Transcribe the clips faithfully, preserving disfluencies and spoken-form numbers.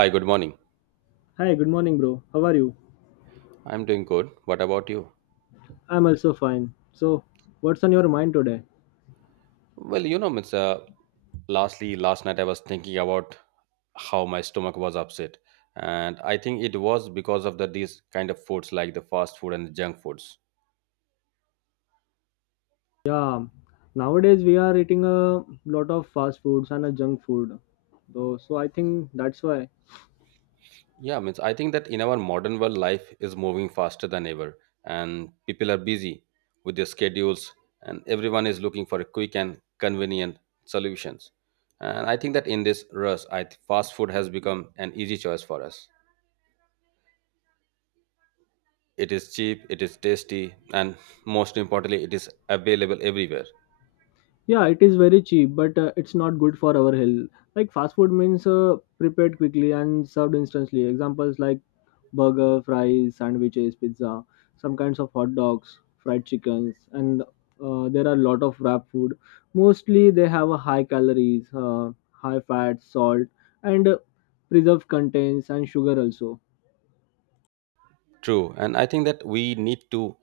Hi, good morning. Hi, good morning, bro. How are you? I'm doing good. What about you? I'm also fine. So, what's on your mind today? Well, you know, it's uh, lastly last night I was thinking about how my stomach was upset, and I think it was because of the these kind of foods like the fast food and the junk foods. Yeah, nowadays we are eating a lot of fast foods and a junk food. Though, so I think that's why. Yeah, means I think that in our modern world, life is moving faster than ever, and people are busy with their schedules, and everyone is looking for a quick and convenient solutions. And I think that in this rush, I th- fast food has become an easy choice for us. It is cheap, it is tasty, and most importantly, it is available everywhere. Yeah, it is very cheap, but uh, it's not good for our health. Like fast food means uh, prepared quickly and served instantly. Examples like burger, fries, sandwiches, pizza, some kinds of hot dogs, fried chickens, and uh, there are a lot of wrap food. Mostly they have a high calories, uh, high fat, salt, and uh, preserved contents and sugar also. True. And I think that we need to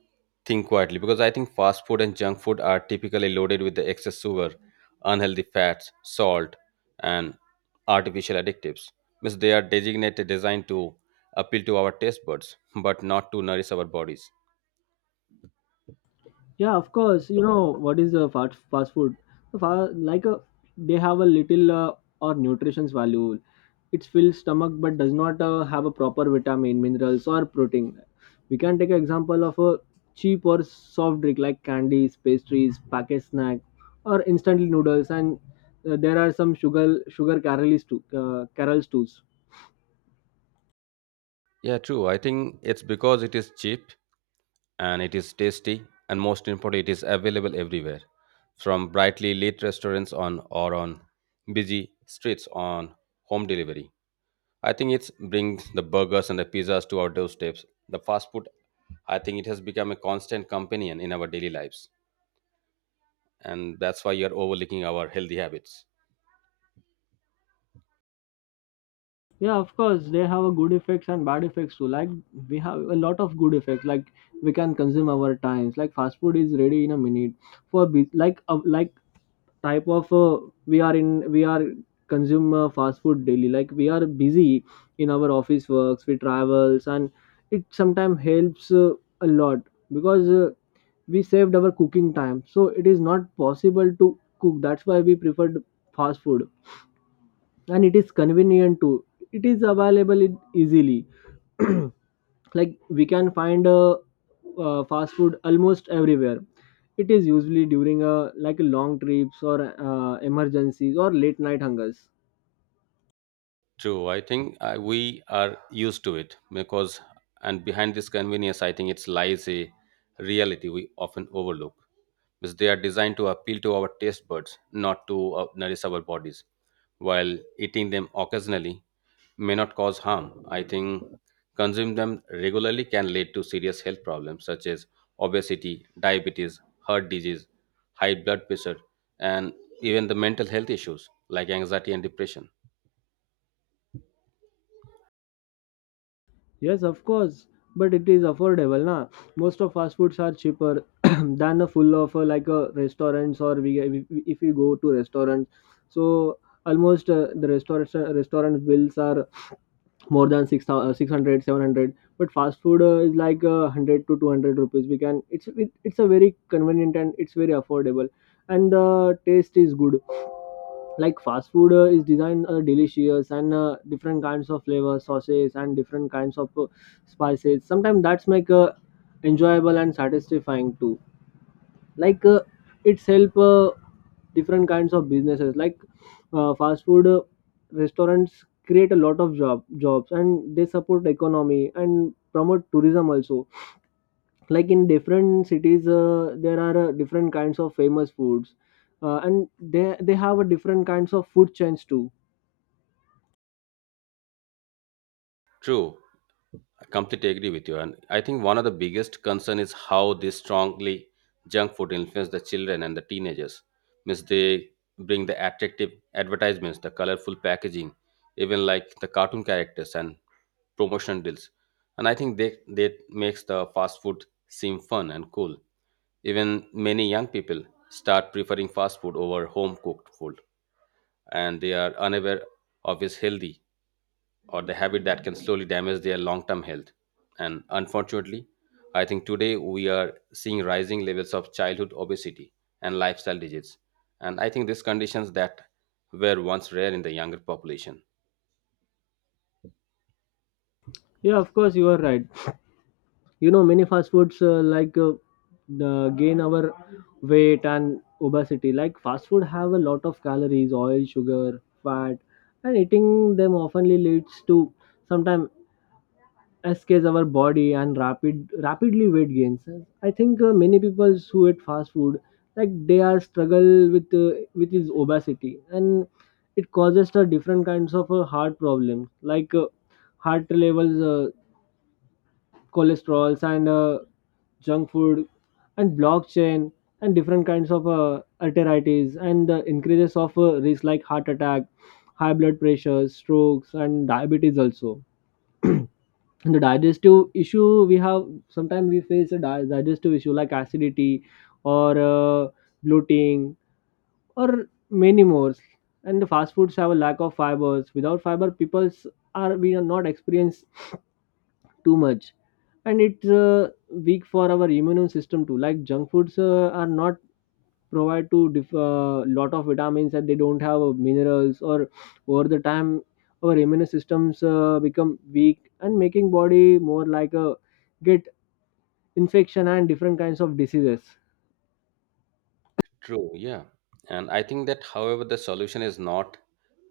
think quietly because I think fast food and junk food are typically loaded with the excess sugar, unhealthy fats, salt, and artificial additives. Means they are designated designed to appeal to our taste buds, but not to nourish our bodies. Yeah, of course. You know what is the fast fast food? The fa- like a they have a little uh, or nutrition's value. It fills stomach but does not uh, have a proper vitamin, minerals or protein. We can take an example of a cheap or soft drink like candies, pastries, packaged snack, or instant noodles. And uh, there are some sugar sugar caramels too, uh, caramels too. Yeah, true. I think it's because it is cheap and it is tasty and most important it is available everywhere from brightly lit restaurants on or on busy streets on home delivery. I think it's brings the burgers and the pizzas to our doorsteps. The fast food, I think it has become a constant companion in our daily lives, and that's why you're overlooking our healthy habits. Yeah, of course, they have a good effects and bad effects too. Like we have a lot of good effects. Like we can consume our times. Like fast food is ready in a minute. For be- like uh, like type of uh, we are in we are consume uh, fast food daily. Like we are busy in our office works, we travels, and it sometimes helps uh, a lot because uh, we saved our cooking time. So it is not possible to cook. That's why we preferred fast food, and it is convenient too. It is available in easily. Like we can find a uh, fast food almost everywhere. It is usually during a like long trips or uh, emergencies or late night hungers. True, I think uh, we are used to it because, and behind this convenience, I think it lies a reality we often overlook. Because they are designed to appeal to our taste buds, not to uh, nourish our bodies. While eating them occasionally may not cause harm, I think consuming them regularly can lead to serious health problems such as obesity, diabetes, heart disease, high blood pressure, and even the mental health issues like anxiety and depression. Yes, of course, but it is affordable, na. Most of fast foods are cheaper than a full of uh, like a restaurants, or we we- we- if we go to restaurants. So almost uh, the restaurant restaurant bills are more than six thousand six hundred seven hundred, but fast food uh, is like uh, one hundred to two hundred rupees we can it's it, it's a very convenient and it's very affordable. And the taste is good. Like fast food uh, is designed uh, delicious and uh, different kinds of flavors, sauces and different kinds of uh, spices sometimes that's make uh, enjoyable and satisfying too. Like uh, it's help uh, different kinds of businesses like uh, fast food uh, restaurants create a lot of job jobs, and they support economy and promote tourism also. Like in different cities uh, there are uh, different kinds of famous foods, uh, and they they have a different kinds of food chains too. True, I completely agree with you. And I think one of the biggest concern is how they strongly junk food influence the children and the teenagers. Means they bring the attractive advertisements, the colorful packaging, even like the cartoon characters and promotion deals. And I think they that makes the fast food seem fun and cool. Even many young people start preferring fast food over home cooked food, and they are unaware of its healthy or the habit that can slowly damage their long term health. And unfortunately, I think today we are seeing rising levels of childhood obesity and lifestyle diseases. And I think these conditions that were once rare in the younger population. Yeah, of course, you are right. You know, many fast foods uh, like uh, the gain our weight and obesity. Like fast food have a lot of calories, oil, sugar, fat, and eating them oftenly leads to sometimes escapes our body and rapid rapidly weight gains. I think uh, many people who eat fast food like they are struggle with uh, with his obesity, and it causes a different kinds of uh, heart problems like uh, heart levels uh, cholesterols and uh, junk food and blockchain and different kinds of uh, arteritis and the increases of uh, risk like heart attack, high blood pressure, strokes and diabetes also. And the digestive issue we have, sometimes we face a di- digestive issue like acidity or uh, bloating or many more. And the fast foods have a lack of fibers. Without fiber people's are we are not experience too much. And it's uh, weak for our immune system too. Like junk foods uh, are not provide to diff- uh, lot of vitamins, and they don't have uh, minerals or over the time our immune systems uh, become weak and making body more like a get infection and different kinds of diseases. True, yeah. And I think that, however, the solution is not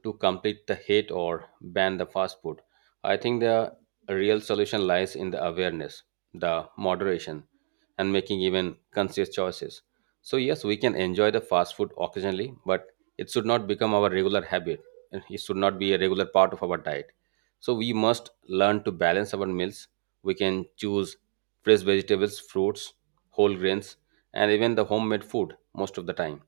to complete the hate or ban the fast food. I think the real solution lies in the awareness, the moderation, and making even conscious choices. So, yes, we can enjoy the fast food occasionally, but it should not become our regular habit. And it should not be a regular part of our diet. So, we must learn to balance our meals. We can choose fresh vegetables, fruits, whole grains, and even the homemade food most of the time.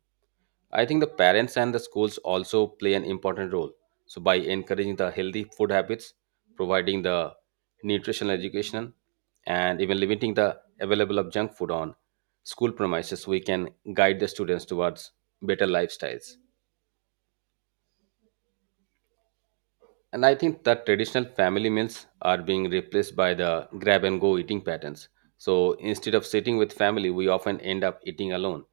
I think the parents and the schools also play an important role. So, by encouraging the healthy food habits, providing the nutritional education, and even limiting the available of junk food on school premises, we can guide the students towards better lifestyles. And I think that traditional family meals are being replaced by the grab and go eating patterns. So instead of sitting with family, we often end up eating alone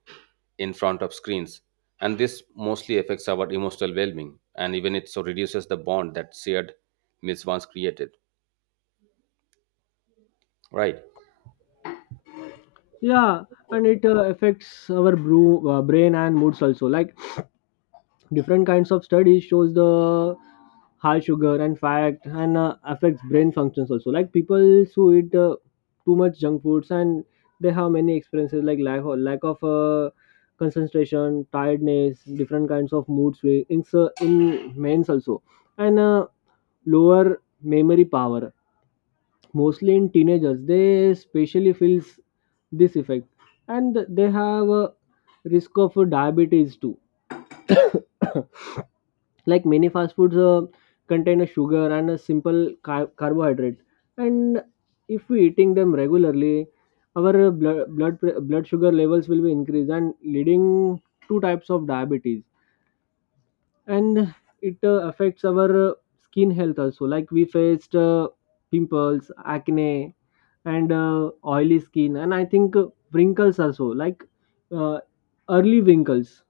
in front of screens. And this mostly affects our emotional well being. And even it so reduces the bond that shared meals once created. Right. Yeah, and it uh, affects our bru- uh, brain and moods also. Like different kinds of studies shows the high sugar and fat and uh, affects brain functions also. Like people who eat uh, too much junk foods and they have many experiences like lack of, lack of uh, concentration, tiredness, different kinds of mood swings in, uh, in men's also, and uh, lower memory power. Mostly in teenagers they especially feels this effect. And they have a risk of diabetes too. Like many fast foods uh, contain a sugar and a simple car- carbohydrate, and if we eating them regularly, our uh, blood blood pre- blood sugar levels will be increased and leading two types of diabetes. And it uh, affects our uh, skin health also. Like we faced uh, pimples, acne and uh, oily skin, and I think uh, wrinkles also. Like uh, early wrinkles.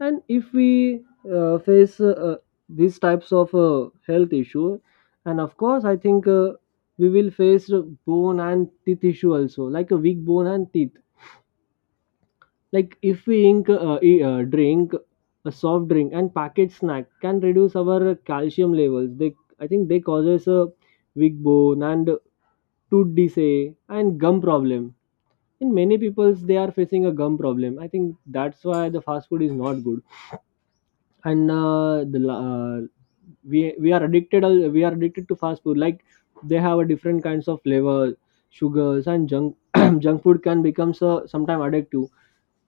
And if we uh, face uh, uh, these types of uh, health issue. And of course I think uh, we will face uh, bone and teeth issue also, like a weak bone and teeth. Like if we ink, uh, e- uh, drink a soft drink and packaged snack can reduce our calcium levels. They, I think they causes a weak bone and tooth decay and gum problem. In many peoples they are facing a gum problem. I think that's why the fast food is not good. And uh, the la- uh, we we are addicted al- we are addicted to fast food. Like they have a different kinds of flavor, sugars, and junk junk food can become so sometime addictive.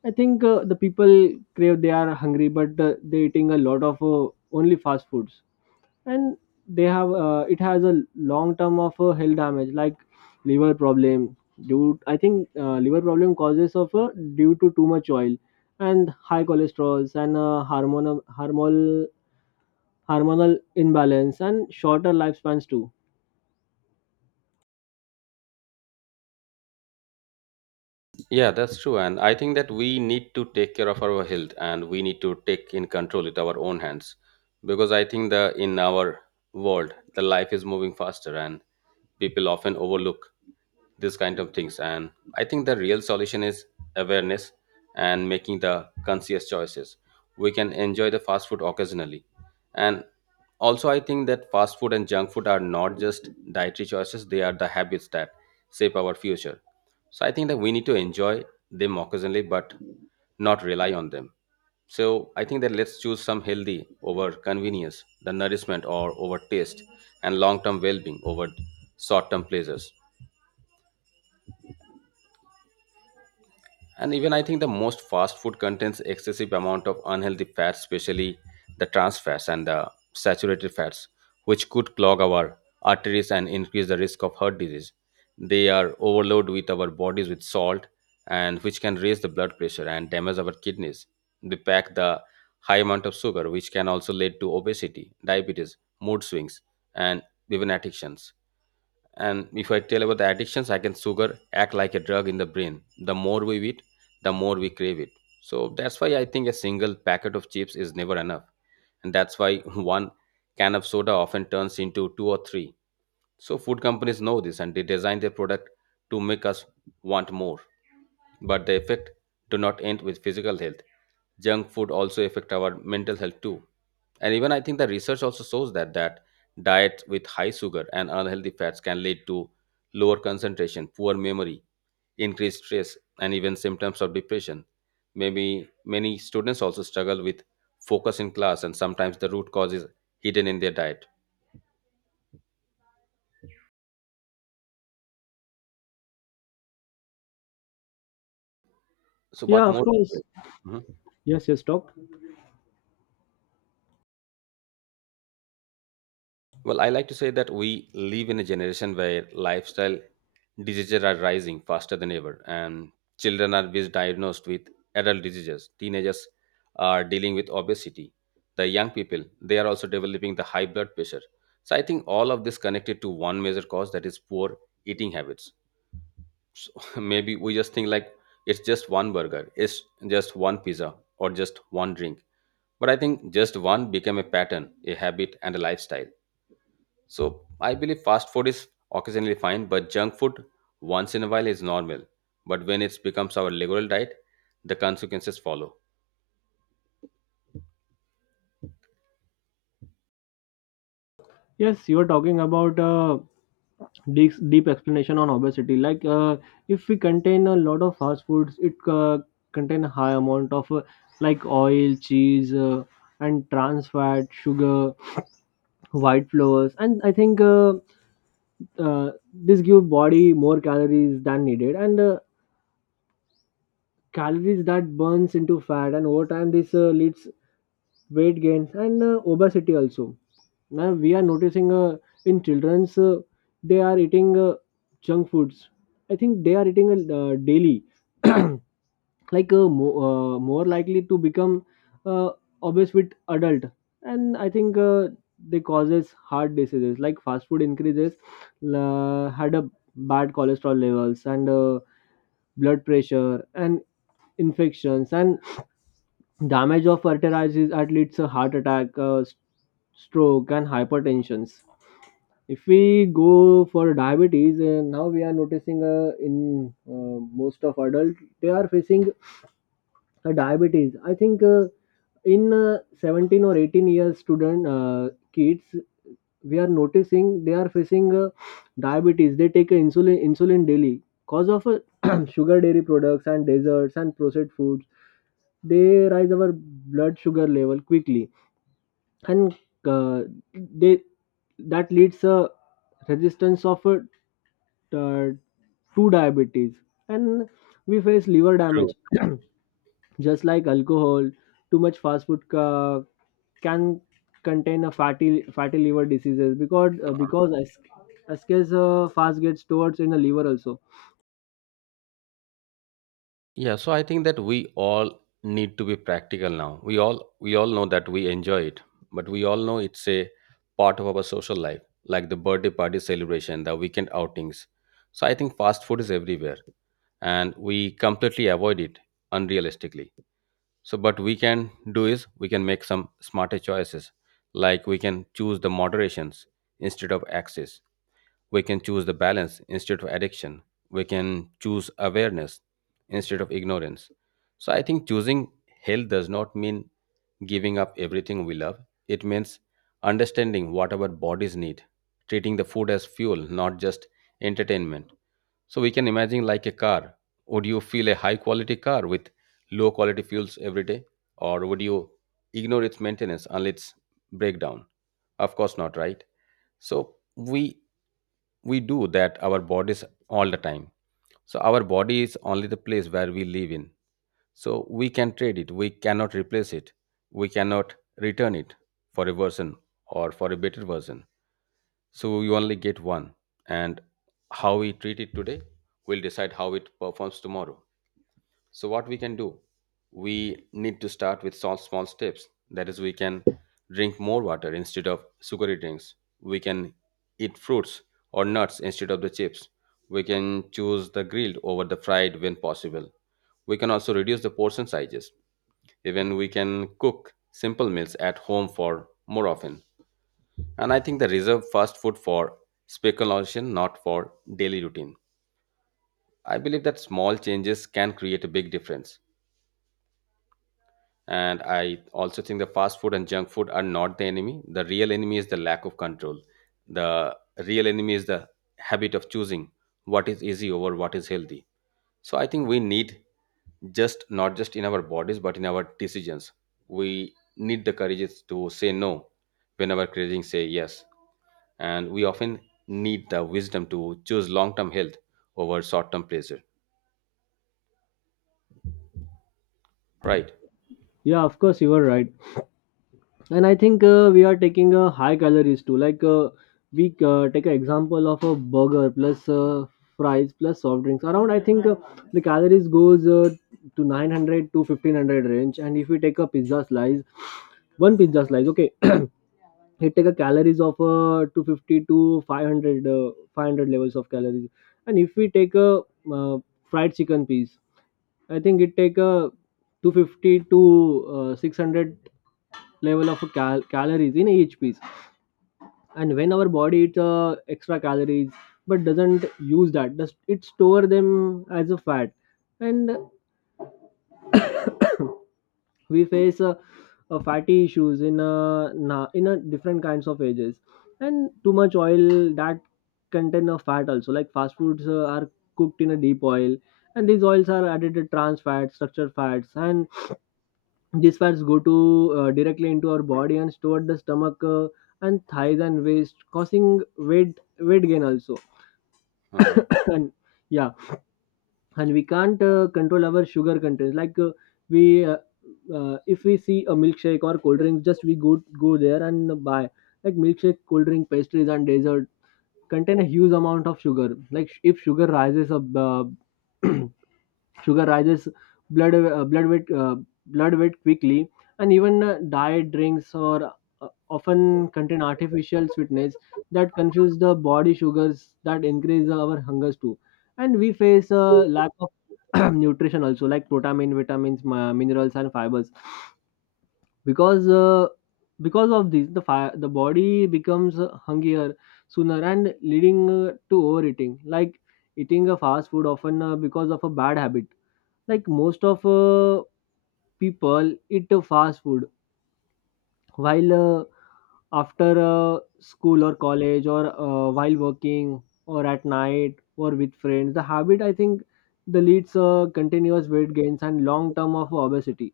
I think uh, the people crave they are hungry, but uh, they eating a lot of uh, only fast foods, and they have uh, it has a long term of uh, health damage like liver problem due I think uh, liver problem causes of uh, due to too much oil and high cholesterol and uh, hormonal hormonal hormonal imbalance and shorter lifespans too. Yeah, that's true. And I think that we need to take care of our health and we need to take in control with our own hands. Because I think the in our world, the life is moving faster and people often overlook these kind of things. And I think the real solution is awareness and making the conscious choices. We can enjoy the fast food occasionally, and also I think that fast food and junk food are not just dietary choices, they are the habits that shape our future. So I think that we need to enjoy them occasionally but not rely on them. So I think that let's choose some healthy over convenience, the nourishment or over taste, and long term well being over short term pleasures. And even I think the most fast food contains excessive amount of unhealthy fats, especially the trans fats and the saturated fats, which could clog our arteries and increase the risk of heart disease. They are overloaded with our bodies with salt, and which can raise the blood pressure and damage our kidneys. They pack the high amount of sugar which can also lead to obesity, diabetes, mood swings, and even addictions. And if I tell about the addictions, I can sugar act like a drug in the brain. The more we eat, the more we crave it. So that's why I think a single packet of chips is never enough. And that's why one can of soda often turns into two or three. So food companies know this and they design their product to make us want more, but the effect do not end with physical health. Junk food also affect our mental health too. And even I think the research also shows that that diets with high sugar and unhealthy fats can lead to lower concentration, poor memory, increased stress, and even symptoms of depression. Maybe many students also struggle with focus in class and sometimes the root cause is hidden in their diet. So Yeah, what of more? course. Mhm. Yes, yes, talk. Well, I like to say that we live in a generation where lifestyle diseases are rising faster than ever, and children are misdiagnosed with adult diseases. Teenagers are dealing with obesity. The young people they are also developing the high blood pressure. So I think all of this connected to one major cause, that is poor eating habits. So maybe we just think like it's just one burger, it's just one pizza, or just one drink. But I think just one became a pattern, a habit, and a lifestyle. So I believe fast food is occasionally fine, but junk food once in a while is normal. But when it becomes our regular diet, the consequences follow. Yes, you are talking about uh, deep, deep explanation on obesity. Like uh, if we contain a lot of fast foods, it uh, contain a high amount of uh, like oil, cheese, uh, and trans fat, sugar, white flours, and I think uh, uh, this give body more calories than needed. And Uh, calories that burns into fat, and over time this uh, leads weight gains and uh, obesity also. Now we are noticing uh, in children's uh, they are eating uh, junk foods. I think they are eating uh, uh, daily. Like uh, mo- uh, more likely to become uh, obese with adult. And I think uh, they causes heart diseases. Like fast food increases uh, had a bad cholesterol levels and uh, blood pressure and infections and damage of arteries at leads to heart attack, uh, s- stroke, and hypertension. If we go for diabetes, uh, now we are noticing uh, in uh, most of adults they are facing a diabetes. I think uh, in uh, seventeen or eighteen years student uh, kids we are noticing they are facing uh, diabetes. They take insulin insulin daily cause of uh, sugar, dairy products and desserts and processed foods. They raise our blood sugar level quickly, and uh, they that leads a resistance of uh, to diabetes. And we face liver damage. True. Just like alcohol, too much fast food ca- can contain a fatty fatty liver diseases, because uh, because as as uh, fast gets stored in the liver also. Yeah, so I think that we all need to be practical now. We all we all know that we enjoy it, but we all know it's a part of our social life, like the birthday party celebration, the weekend outings. So I think fast food is everywhere and we completely avoid it unrealistically. So, but we can do is we can make some smarter choices, like we can choose the moderations instead of access. We can choose the balance instead of addiction. We can choose awareness instead of ignorance. So, I think choosing health does not mean giving up everything we love. It means understanding what our bodies need, treating the food as fuel, not just entertainment. So we can imagine like a car. Would you feel a high quality car with low quality fuels every day? Or would you ignore its maintenance until its breakdown? Of course not, right? So we we do that our bodies all the time. So our body is only the place where we live in. So we can trade it. We cannot replace it. We cannot return it for a version or for a better version. So you only get one, and how we treat it today will decide how it performs tomorrow. So what we can do, we need to start with small small steps. That is, we can drink more water instead of sugary drinks. We can eat fruits or nuts instead of the chips. We can choose the grilled over the fried when possible. We can also reduce the portion sizes. Even we can cook simple meals at home for more often. And I think the reserve fast food for speculation, not for daily routine. I believe that small changes can create a big difference. And I also think the fast food and junk food are not the enemy. The real enemy is the lack of control. The real enemy is the habit of choosing what is easy over what is healthy. So I think we need just not just in our bodies but in our decisions. We need the courage to say no whenever craving say yes. And we often need the wisdom to choose long-term health over short-term pleasure, right? Yeah, of course, you are right. And I think uh, we are taking a high calories too. Like uh, we uh, take an example of a burger plus uh, fries plus soft drinks around. I think uh, the calories goes uh, to nine hundred to fifteen hundred range. And if we take a pizza slice, one pizza slice, okay, he take a calories of uh, two hundred fifty to five hundred uh, five hundred levels of calories. And if we take a uh, fried chicken piece, I think it take a two hundred fifty to uh, six hundred level of cal- calories in each piece. And when our body eats uh, extra calories but doesn't use that does it store them as a fat. And we face uh, uh, fatty issues in uh, na- in a different kinds of ages. And too much oil that contain a fat also. Like fast foods uh, are cooked in a deep oil, and these oils are added to trans fats, structured fats, and these fats go to uh, directly into our body and stored the stomach uh, and thighs and waist causing weight weight gain also. uh And yeah, and we can't uh, control our sugar content. Like uh, we uh, uh, if we see a milkshake or cold drink just we go go there and buy, like milkshake, cold drink, pastries and dessert contain a huge amount of sugar. Like sh- if sugar rises up uh, sugar rises blood uh, blood weight uh, blood weight quickly. And even uh, diet drinks or uh, Often contain artificial sweetness that confuse the body sugars that increase our hungers too, and we face a lack of nutrition also, like protein, vitamins, mi- minerals, and fibers. Because uh, because of this, the fire the body becomes hungrier sooner and leading uh, to overeating, like eating a fast food often, uh, because of a bad habit. Like most of uh, people eat uh, fast food while uh, after uh, school or college, or uh, while working, or at night, or with friends. The habit, I think, the leads uh, continuous weight gains and long term of obesity.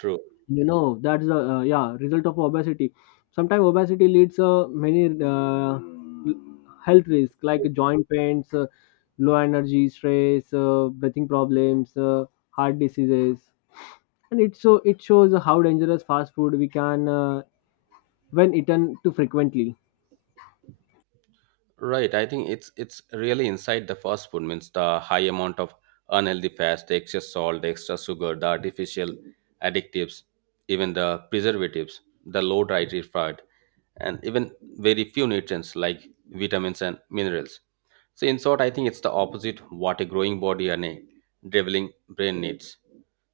True. You know, that's the uh, yeah result of obesity. Sometimes obesity leads uh, many, uh, l- health risks like joint pains, uh, low energy, stress, uh, breathing problems, uh, heart diseases, and it so it shows how dangerous fast food we can, uh, when eaten too frequently. Right. I think it's it's really inside the fast food means the high amount of unhealthy fats, the excess salt, the extra sugar, the artificial additives, even the preservatives, the low dietary fat, and even very few nutrients like vitamins and minerals. So in short, I think it's the opposite what a growing body and a developing brain needs.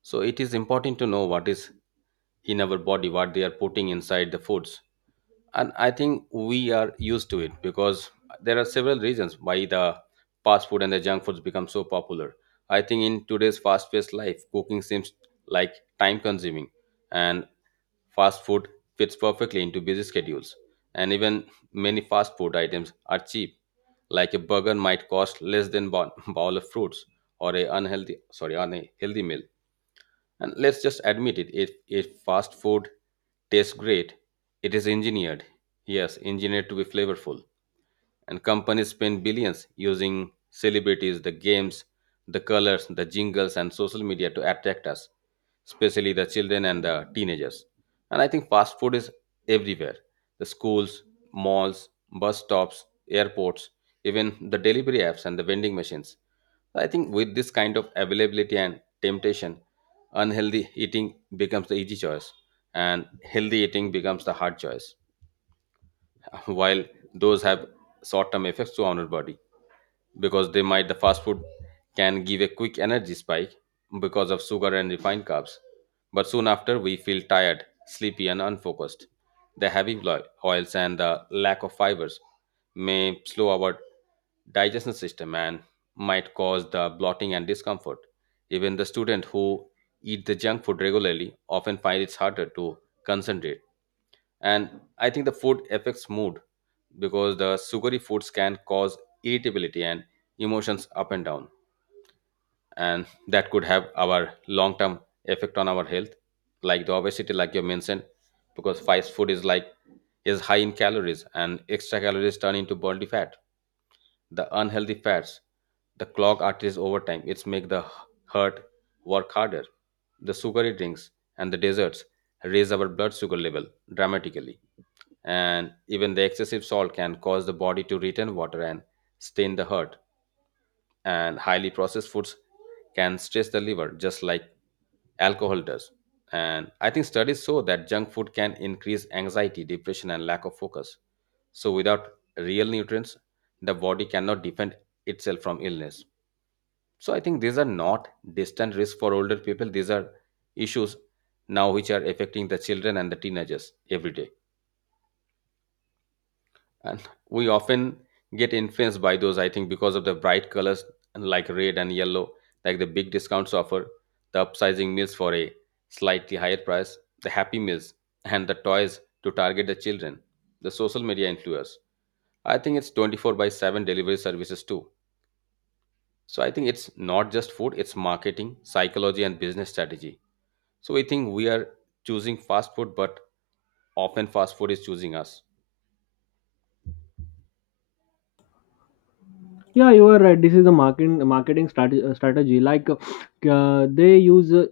So it is important to know what is in our body, what they are putting inside the foods. And I think we are used to it because there are several reasons why the fast food and the junk foods become so popular. I think in today's fast paced life, cooking seems like time consuming, and fast food fits perfectly into busy schedules. And even many fast food items are cheap. Like a burger might cost less than bo- bowl of fruits or a unhealthy, sorry, unhealthy meal. And let's just admit it, if, if fast food tastes great, it is engineered. Yes, engineered to be flavorful. And companies spend billions using celebrities, the games, the colors, the jingles, and social media to attract us, especially the children and the teenagers. And I think fast food is everywhere: the schools, malls, bus stops, airports, even the delivery apps and the vending machines. So I think with this kind of availability and temptation, unhealthy eating becomes the easy choice, and healthy eating becomes the hard choice. While those have short-term effects to our body, because they might, the fast food can give a quick energy spike because of sugar and refined carbs, but soon after we feel tired, sleepy, and unfocused. The heavy lo- oils and the lack of fibers may slow our digestion system and might cause the bloating and discomfort. Even the student who eat the junk food regularly often find it's harder to concentrate. And I think the food affects mood because the sugary foods can cause irritability and emotions up and down. And that could have our long term effect on our health, like the obesity like you mentioned, because fast food is like is high in calories, and extra calories turn into body fat. The unhealthy fats, the clog arteries over time, it's make the heart work harder. The sugary drinks and the desserts raise our blood sugar level dramatically. And even the excessive salt can cause the body to retain water and stain the heart. And highly processed foods can stress the liver just like alcohol does. And I think studies show that junk food can increase anxiety, depression, and lack of focus. So without real nutrients, the body cannot defend itself from illness. So I think these are not distant risks for older people. These are issues now which are affecting the children and the teenagers every day. And we often get influenced by those, I think, because of the bright colors, and like red and yellow, like the big discounts offer, the upsizing meals for a slightly higher price, the happy meals and the toys to target the children, the social media influencers. I think it's twenty-four by seven delivery services too. So I think it's not just food, it's marketing, psychology, and business strategy. So we think we are choosing fast food, but often fast food is choosing us. Yeah, you are right. This is the marketing marketing strategy. uh, strategy. Like uh, they use uh,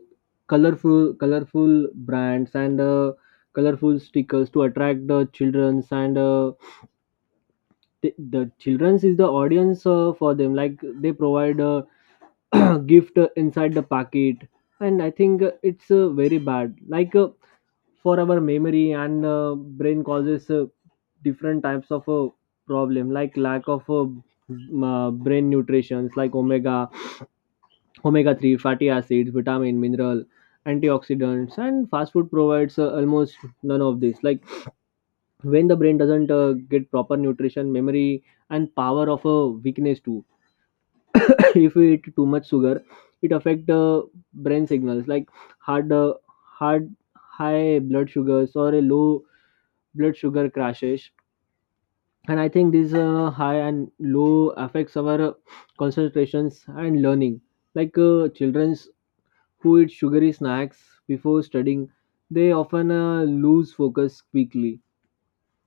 colorful colorful brands and uh, colorful stickers to attract the children, and uh, the, the children's is the audience uh, for them, like they provide a gift uh, inside the packet. And I think uh, it's uh, very bad, like uh, for our memory and uh, brain. Causes uh, different types of uh, problem, like lack of uh, m- uh, brain nutrients like omega omega three fatty acids, vitamin, mineral, antioxidants, and fast food provides uh, almost none of this. Like when the brain doesn't uh, get proper nutrition, memory and power of a weakness too. If we eat too much sugar, it affect uh, brain signals, like hard uh, hard high blood sugars or a low blood sugar crashes. And I think this uh, high and low affects our uh, concentrations and learning. Like uh, children who eat sugary snacks before studying, they often uh, lose focus quickly.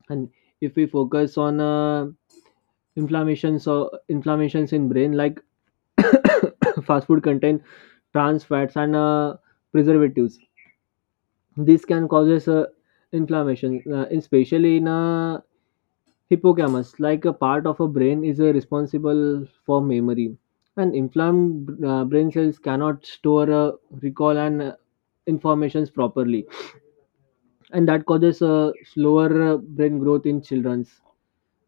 And if we focus on uh, inflammations or inflammations in brain, like fast food contain trans fats and uh, preservatives. This can causes uh, inflammation, uh, especially in uh, hippocampus, like a part of a brain is uh, responsible for memory. And inflamed uh, brain cells cannot store, uh, recall, and uh, informations properly. And that causes a slower uh, brain growth in children,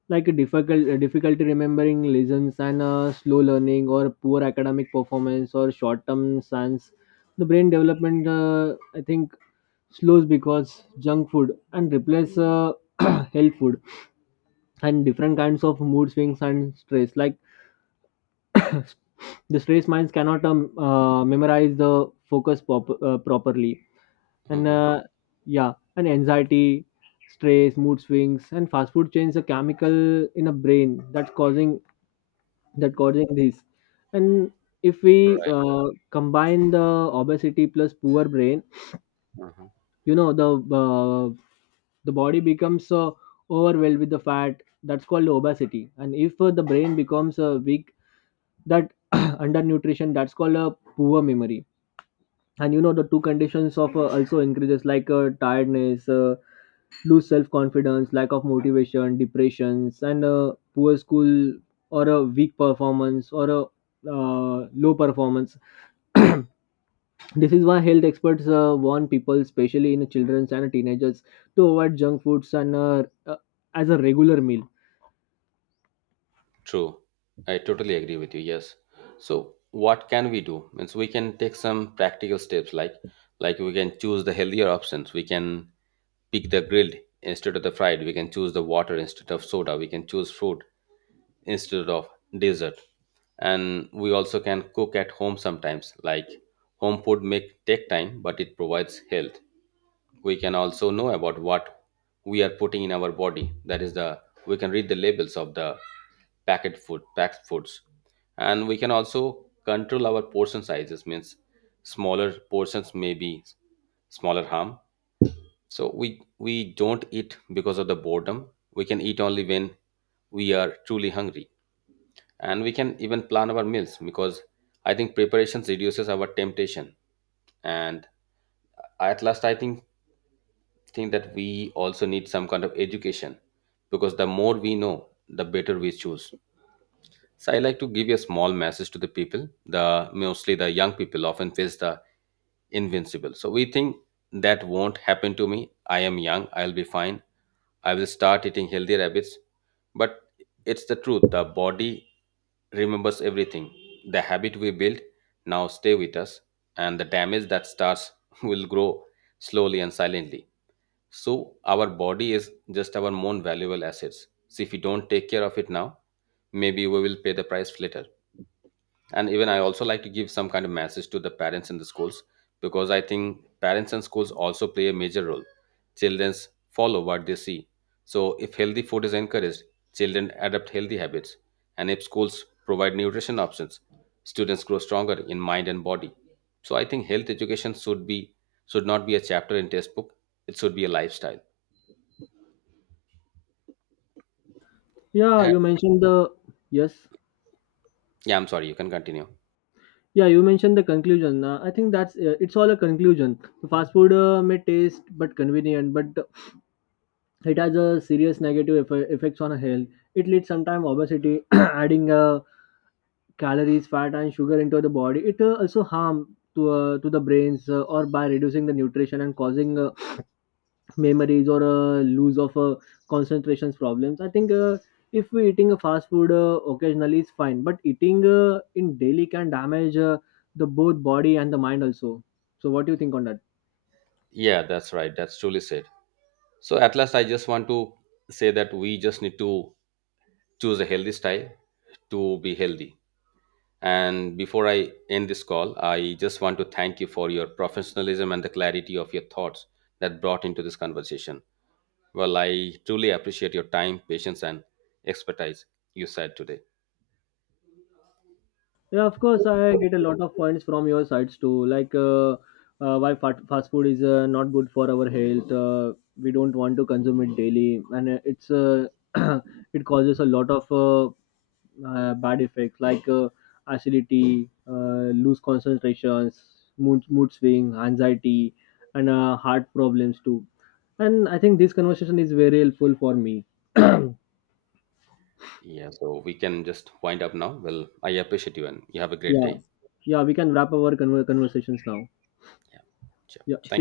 like difficult uh, difficulty remembering lessons and uh, slow learning or poor academic performance or short term sense. The brain development, uh, I think, slows because junk food and replace uh, health food. And different kinds of mood swings and stress, like the Distressed minds cannot um, uh, memorize the focus pop- uh, properly. And Mhm. uh, yeah, and anxiety, stress, mood swings, and fast food change the chemical in a brain that's causing that causing this. And if we Right. uh, combine the obesity plus poor brain, Mhm. you know, the uh, the body becomes uh, overwhelmed with the fat. That's called obesity. And if uh, the brain becomes uh, weak, that undernutrition, that's called a poor memory. And you know, the two conditions of uh, also increases, like uh, tiredness, uh, lose self confidence, lack of motivation, depressions, and uh, poor school or a weak performance or a uh, low performance. This is why health experts uh, warn people, especially in children and teenagers, to avoid junk foods and uh, uh, as a regular meal. True. I totally agree with you. Yes. So what can we do? Means we can take some practical steps like like we can choose the healthier options. We can pick the grilled instead of the fried. We can choose the water instead of soda. We can choose fruit instead of dessert. And we also can cook at home sometimes. Like home food may take time, but it provides health. We can also know about what we are putting in our body, that is the, we can read the labels of the packet food, packed foods. And we can also control our portion sizes, means smaller portions may be smaller harm. So we we don't eat because of the boredom. We can eat only when we are truly hungry. And we can even plan our meals because I think preparations reduces our temptation. And at last I think think that we also need some kind of education, because the more we know, the better we choose. So I like to give a small message to the people. The mostly the young people often face the invincible. So we think that won't happen to me. I am young, I'll be fine. I will start eating healthier habits. But it's the truth, the body remembers everything. The habit we build now stay with us, and the damage that starts will grow slowly and silently. So our body is just our most valuable assets. So if we don't take care of it now, maybe we will pay the price later. And even I also like to give some kind of message to the parents in the schools, because I think parents and schools also play a major role. Childrens follow what they see. So if healthy food is encouraged, children adopt healthy habits. And if schools provide nutrition options, students grow stronger in mind and body. So I think health education should be, should not be a chapter in textbook. It should be a lifestyle. Yeah, And, you mentioned the, yes. yeah, I'm sorry, you can continue. Yeah, you mentioned the conclusion. Uh, I think that's uh, it's all a conclusion. Fast food uh, may taste but convenient, but it has a serious negative eff- effects on health. It leads sometimes obesity, adding uh, calories, fat, and sugar into the body. It uh, also harm to uh, to the brains, uh, or by reducing the nutrition and causing uh, memories or uh, lose of uh, concentrations problems. I think uh, if we eating a fast food uh, occasionally is fine, but eating uh, in daily can damage uh, the both body and the mind also. So what do you think on that? Yeah, that's right. That's truly said. So, at last, I just want to say that we just need to choose a healthy style to be healthy. And before I end this call, I just want to thank you for your professionalism and the clarity of your thoughts that brought into this conversation. Well, I truly appreciate your time, patience, and expertise you said today. Yeah, of course, I get a lot of points from your sides too. Like, uh, uh, why fat, fast food is uh, not good for our health. Uh, we don't want to consume it daily, and uh, it's uh, it causes a lot of uh, uh, bad effects, like uh, acidity, uh, loose concentrations, mood mood swing, anxiety, and uh, heart problems too. And I think this conversation is very helpful for me. Yeah, so we can just wind up now. Well, I appreciate you and you have a great Yeah, day. yeah, we can wrap our conver- conversations now. Yeah, sure. Yeah, see Thank you. you.